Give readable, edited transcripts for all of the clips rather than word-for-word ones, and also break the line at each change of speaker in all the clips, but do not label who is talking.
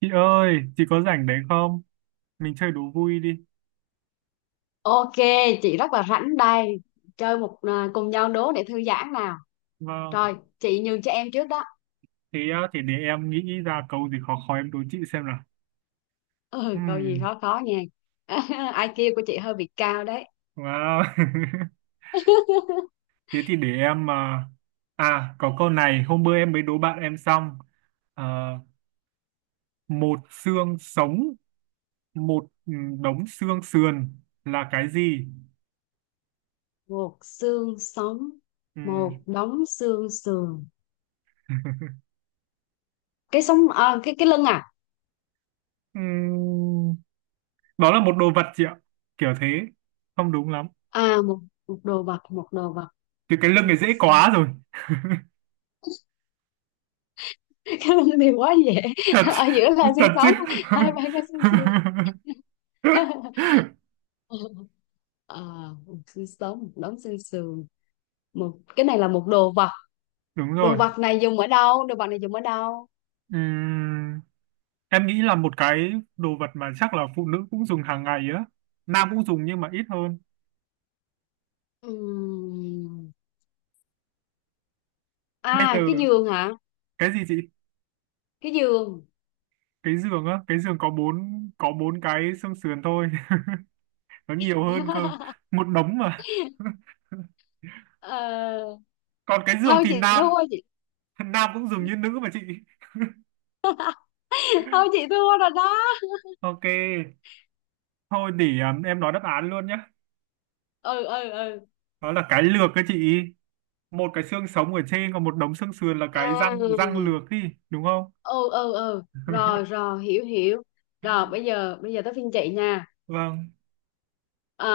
Chị ơi, chị có rảnh đấy không? Mình chơi đố vui đi.
Ok, chị rất là rảnh đây. Chơi cùng nhau đố để thư giãn nào.
Vâng.
Rồi, chị nhường cho em trước đó.
Thế á, thì để em nghĩ ra câu gì khó khó em đố chị xem nào.
Ừ, câu gì
Ừm,
khó khó nha. Ai IQ của chị hơi bị cao đấy.
wow. Thế thì để em có câu này hôm bữa em mới đố bạn em xong. À, một xương sống, một ừ, đống xương sườn là cái gì?
Một xương sống,
Ừm.
một đống xương sườn. Cái sống à, cái lưng à?
Ừm, Đó là một đồ vật chị ạ. Kiểu thế. Không đúng lắm.
À một một đồ vật, một đồ vật.
Thì cái lưng này dễ quá rồi.
Cái lưng thì quá dễ.
Thật
Ở giữa là xương
Thật chứ?
sống, hai bên là xương sườn. Ờ, một xương sống, một đống xương sườn. Một cái này là một đồ vật.
Đúng
Đồ
rồi.
vật này dùng ở đâu Đồ vật này dùng ở đâu?
Ừm, em nghĩ là một cái đồ vật mà chắc là phụ nữ cũng dùng hàng ngày á, nam cũng dùng nhưng mà ít hơn.
Ừm.
Bây giờ
À, cái giường hả?
cái gì chị?
Cái giường.
Cái giường á? Cái giường có bốn cái xương sườn thôi. Nó nhiều hơn cơ, một đống mà.
Ờ,
Còn cái giường
thôi
thì
chị
nam,
thua chị.
nam cũng dùng như nữ mà chị.
Thôi chị thua rồi đó.
Ok, thôi để em nói đáp án luôn nhé.
Ừ, ừ, ừ.
Đó là cái lược cái chị. Một cái xương sống ở trên còn một đống xương sườn là
À,
cái răng, răng
ừ,
lược đi, đúng không?
ừ, ừ, rồi, rồi, hiểu, hiểu. Rồi bây giờ tới phiên chị nha.
Vâng.
Ờ,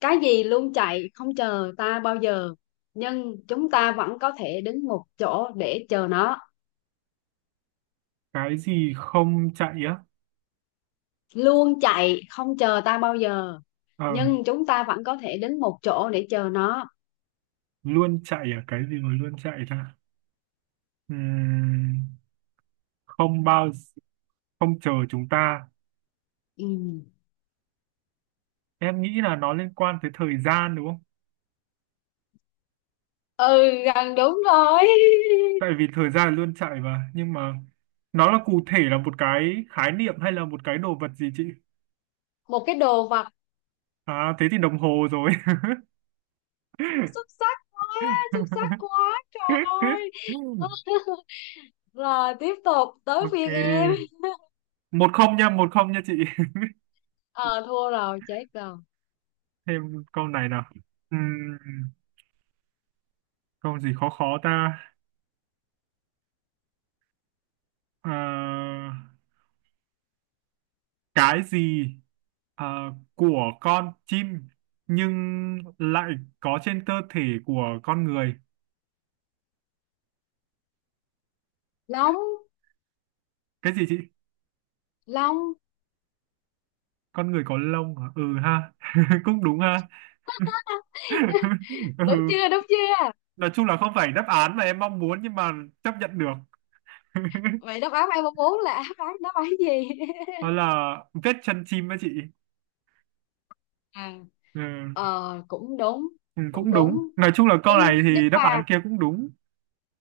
cái gì luôn chạy không chờ ta bao giờ, nhưng chúng ta vẫn có thể đứng một chỗ để chờ nó?
Cái gì không chạy á?
Luôn chạy không chờ ta bao giờ,
Ờ,
nhưng chúng ta vẫn có thể đến một chỗ để chờ nó.
luôn chạy à? Cái gì mà luôn chạy ta? Ừm, không bao gi- Không chờ chúng ta.
Ừ,
Em nghĩ là nó liên quan tới thời gian đúng không?
ừ, gần đúng rồi.
Tại vì thời gian là luôn chạy mà, nhưng mà nó là cụ thể là một cái khái niệm hay là một cái đồ vật gì chị?
Một cái đồ vật.
À thế thì đồng hồ rồi.
Xuất sắc quá. Xuất sắc quá trời ơi. Rồi tiếp tục tới
Ok,
phiên em.
1-0 nha, một không nha chị.
Ờ, thua rồi, chết rồi.
Thêm câu này nào. Ừm, Câu gì khó khó ta? Ờ, cái gì ờ, của con chim nhưng lại có trên cơ thể của con người?
Long.
Cái gì chị?
Long.
Con người có lông hả? Ừ ha. Cũng đúng ha.
Đúng
Ừ,
chưa, đúng chưa?
nói chung là không phải đáp án mà em mong muốn nhưng mà chấp nhận được.
Vậy đáp án em mong muốn là đáp án gì?
Đó là vết chân chim đó chị.
À,
Ừ.
ờ cũng đúng.
Ừ,
Cũng
cũng
đúng.
đúng, nói chung là câu
nhưng
này
nhưng
thì đáp
mà
án kia cũng đúng.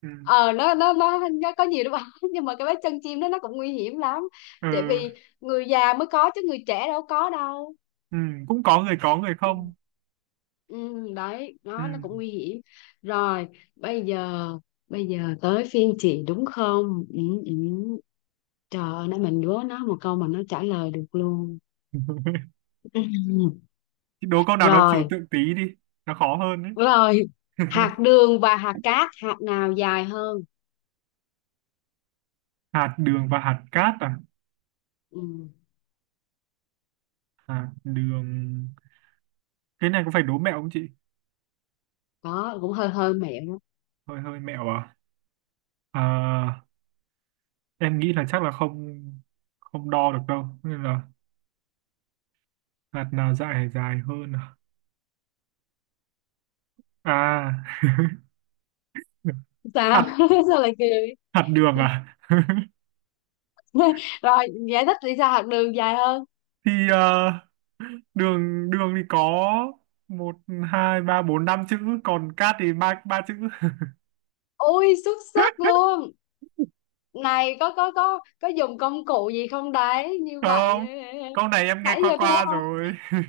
Ừ.
ờ, nó có nhiều đúng không? Nhưng mà cái vết chân chim đó nó cũng nguy hiểm lắm.
Ừ.
Tại vì người già mới có chứ người trẻ đâu có đâu.
Ừ, cũng có người
Ừ,
không.
ừ. Đấy,
Ừ.
nó cũng nguy hiểm. Rồi bây giờ bây giờ tới phiên chị đúng không? Ừ, ừ. Trời ơi, nãy mình đố nó một câu mà nó trả lời được luôn. Ừ.
Đố câu nào nó trừu
Rồi,
tượng tí đi, nó khó hơn đấy.
rồi. Hạt đường và hạt cát, hạt nào dài hơn?
Hạt đường và hạt cát à?
Ừ.
Hạt đường. Cái này có phải đố mẹo không chị?
Đó cũng hơi hơi mẹo.
Hơi hơi mẹo à? Ờ, em nghĩ là chắc là không, không đo được đâu nên là hạt nào dài dài hơn à? À.
Đó,
hạt
sao? Sao lại cười?
Hạt đường à?
Rồi, giải thích đi, sao học đường dài hơn?
Thì đường đường thì có một hai ba bốn năm chữ, còn cát thì ba ba chữ.
Ui, xuất sắc luôn. Này, có dùng công cụ gì không đấy như vậy?
Không, câu này em nghe
Nãy
qua
giờ thua
qua
không.
rồi.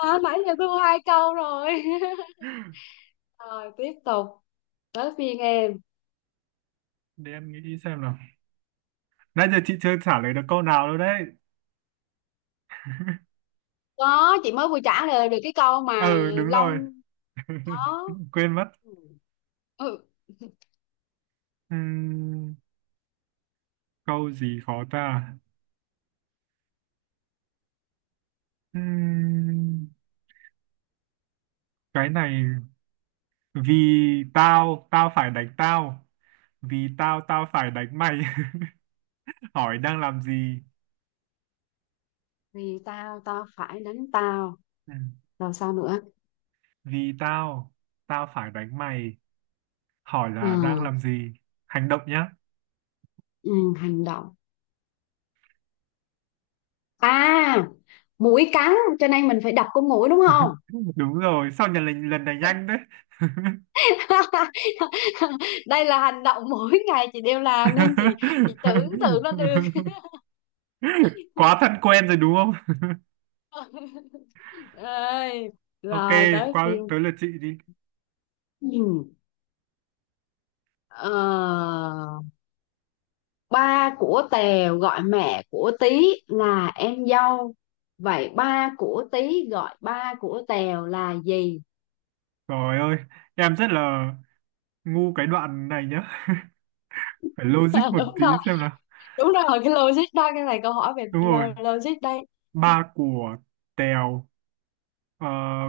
À, nãy giờ thua hai câu rồi. Rồi tiếp tục tới phiên em.
Để em nghĩ xem nào. Nãy giờ chị chưa trả lời được câu nào đâu đấy.
Có, chị mới vừa trả lời được cái câu mà.
Ừ đúng rồi.
Long. Có.
Quên mất.
Ừ. Ừ,
Ừm, Câu gì khó ta? Ừm, cái này, vì tao tao phải đánh tao, vì tao tao phải đánh mày. Hỏi đang làm gì?
vì tao, tao phải đánh tao.
Ừm,
Rồi sao nữa?
Vì tao tao phải đánh mày, hỏi là đang
À,
làm gì, hành động nhá.
ừ, hành động. À, mũi cắn, cho nên mình phải đập con mũi đúng không?
Đúng rồi, sao nhận lần lần này nhanh đấy.
Đây là hành động mỗi ngày chị đều làm nên chị. Chị tưởng tượng nó được.
Quá thân quen rồi đúng không?
Ơi,
Ok,
rồi tới
qua
phiên.
tới lượt chị đi.
Ừ. Ờ, ba của Tèo gọi mẹ của Tí là em dâu, vậy ba của Tí gọi ba của Tèo là gì?
Trời ơi, em rất là ngu cái đoạn này nhá, phải logic một
Đúng
tí
rồi,
xem nào.
đúng rồi, cái logic đó, cái này câu hỏi về
Đúng rồi.
logic đây.
Ba của Tèo ờ,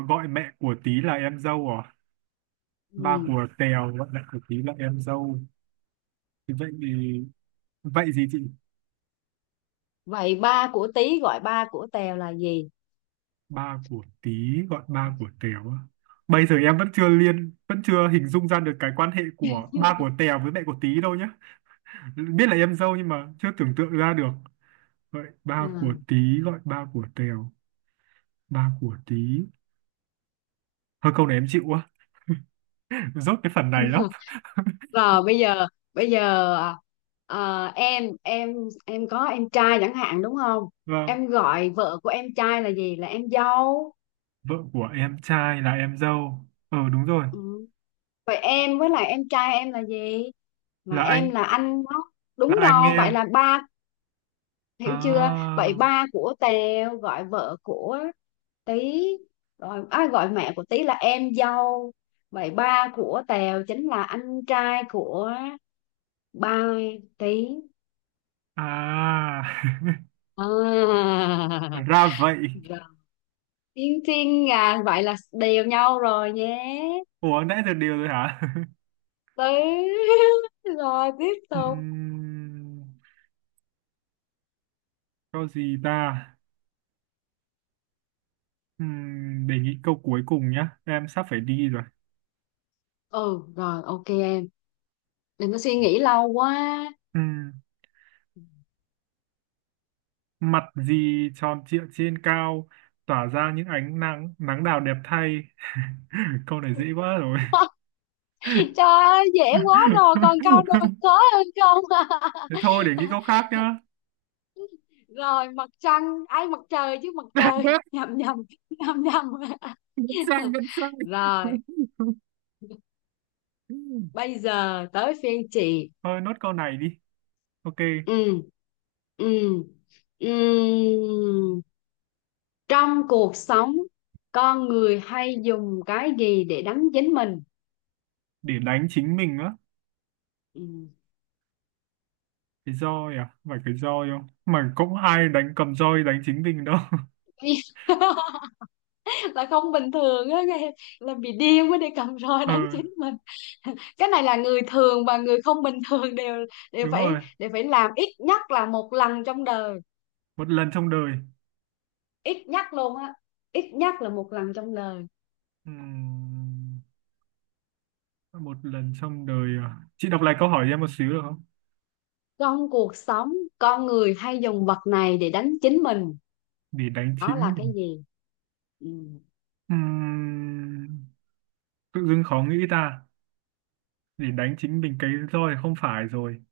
gọi mẹ của Tí là em dâu à? Ba
Ừ.
của Tèo gọi mẹ của Tí là em dâu thì vậy gì chị?
Vậy ba của Tý gọi ba của Tèo là gì?
Ba của Tí gọi ba của Tèo á. Bây giờ em vẫn chưa hình dung ra được cái quan hệ của ba của Tèo với mẹ của Tí đâu nhá, biết là em dâu nhưng mà chưa tưởng tượng ra được. Vậy
Ừ.
ba của Tí gọi ba của Tèo, ba của Tí, hơi câu này em chịu quá. Rốt cái phần này lắm.
Rồi bây giờ ờ, em có em trai chẳng hạn đúng không?
Vâng.
Em gọi vợ của em trai là gì? Là em dâu.
Vợ của em trai là em dâu, ờ đúng rồi.
Ừ. Vậy em với lại em trai em là gì? Là
là
em
anh
là anh đó.
là
Đúng
anh
rồi, vậy
em.
là ba hiểu chưa?
À.
Vậy ba của Tèo gọi vợ của Tí, rồi ai gọi mẹ của Tí là em dâu, vậy ba của Tèo chính là anh trai của ba Tí.
À.
À.
Ra vậy.
Rồi, Tiên Tiên à, vậy là đều nhau rồi nhé.
Ủa nãy giờ đều rồi hả?
Tí. Rồi tiếp tục.
Ừm, Câu gì ta? Để nghĩ câu cuối cùng nhá. Em sắp phải đi rồi.
Ừ, rồi ok em, đừng có suy nghĩ lâu quá.
Ừm, Mặt gì tròn trịa trên cao, tỏa ra những ánh nắng, nắng đào đẹp thay. Câu này dễ quá rồi.
Trời ơi, dễ quá rồi, còn câu nào khó hơn không?
Thế thôi, để nghĩ câu khác nhá.
Rồi, mặt trăng, ai, mặt trời chứ, mặt trời. Nhầm, nhầm. Nhầm, nhầm.
Vẫn sai, vẫn sai.
Rồi bây giờ tới phiên chị.
Thôi, nốt câu này đi. Ok,
Ừ, ừ, ừ. Trong cuộc sống, con người hay dùng cái gì để đánh chính mình?
để đánh chính mình á.
Ừ.
Cái roi à? Phải cái roi không? Mà cũng ai đánh cầm roi đánh chính mình đâu.
Là không bình thường á nghe. Là bị điên mới đi cầm roi
Ờ
đánh chính mình. Cái này là người thường và người không bình thường đều
đúng rồi,
đều phải làm ít nhất là một lần trong đời.
một lần trong đời.
Ít nhắc luôn á. Ít nhắc là một lần trong đời.
Ừm, Một lần trong đời à? Chị đọc lại câu hỏi cho em một xíu được không?
Trong cuộc sống, con người hay dùng vật này để đánh chính mình.
Để đánh
Đó là
chính
cái
mình.
gì? Ừ.
Ừm, Tự dưng khó nghĩ ta. Để đánh chính mình, cái roi thì không phải rồi,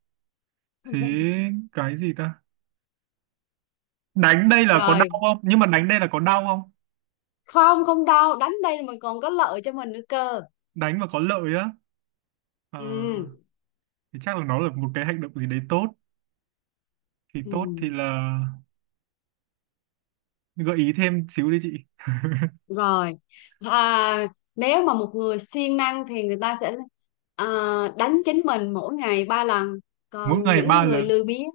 thế cái gì ta? Đánh đây là có
Rồi,
đau không, nhưng mà đánh đây là có đau không?
không, không đâu, đánh đây mà còn có lợi cho mình nữa cơ.
Đánh mà có lợi á? Ờ,
Ừ.
thì chắc là nó là một cái hành động gì đấy tốt, thì
Ừ.
tốt thì là, gợi ý thêm xíu đi chị.
Rồi, à, nếu mà một người siêng năng thì người ta sẽ, à, đánh chính mình mỗi ngày ba lần.
Mỗi
Còn
ngày
những
ba
người
lần.
lười biếng,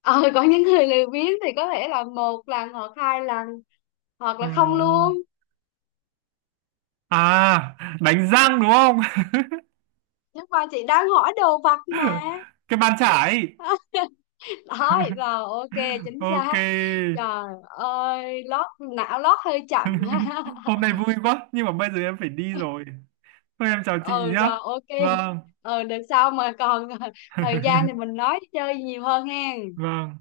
ờ, có những người lười biếng thì có thể là một lần hoặc hai lần. Hoặc
Ờ,
là không luôn.
à Đánh răng đúng không?
Nhưng mà chị đang hỏi đồ vật mà.
Cái bàn chải.
Thôi rồi, ok. Chính xác.
Ok.
Trời ơi, não lót hơi chậm.
Hôm nay vui quá nhưng mà bây giờ em phải đi rồi, thôi em chào chị
Ừ,
nhá.
rồi ok.
Vâng.
Ừ được sau mà còn thời gian thì mình nói chơi nhiều hơn hen.
Vâng.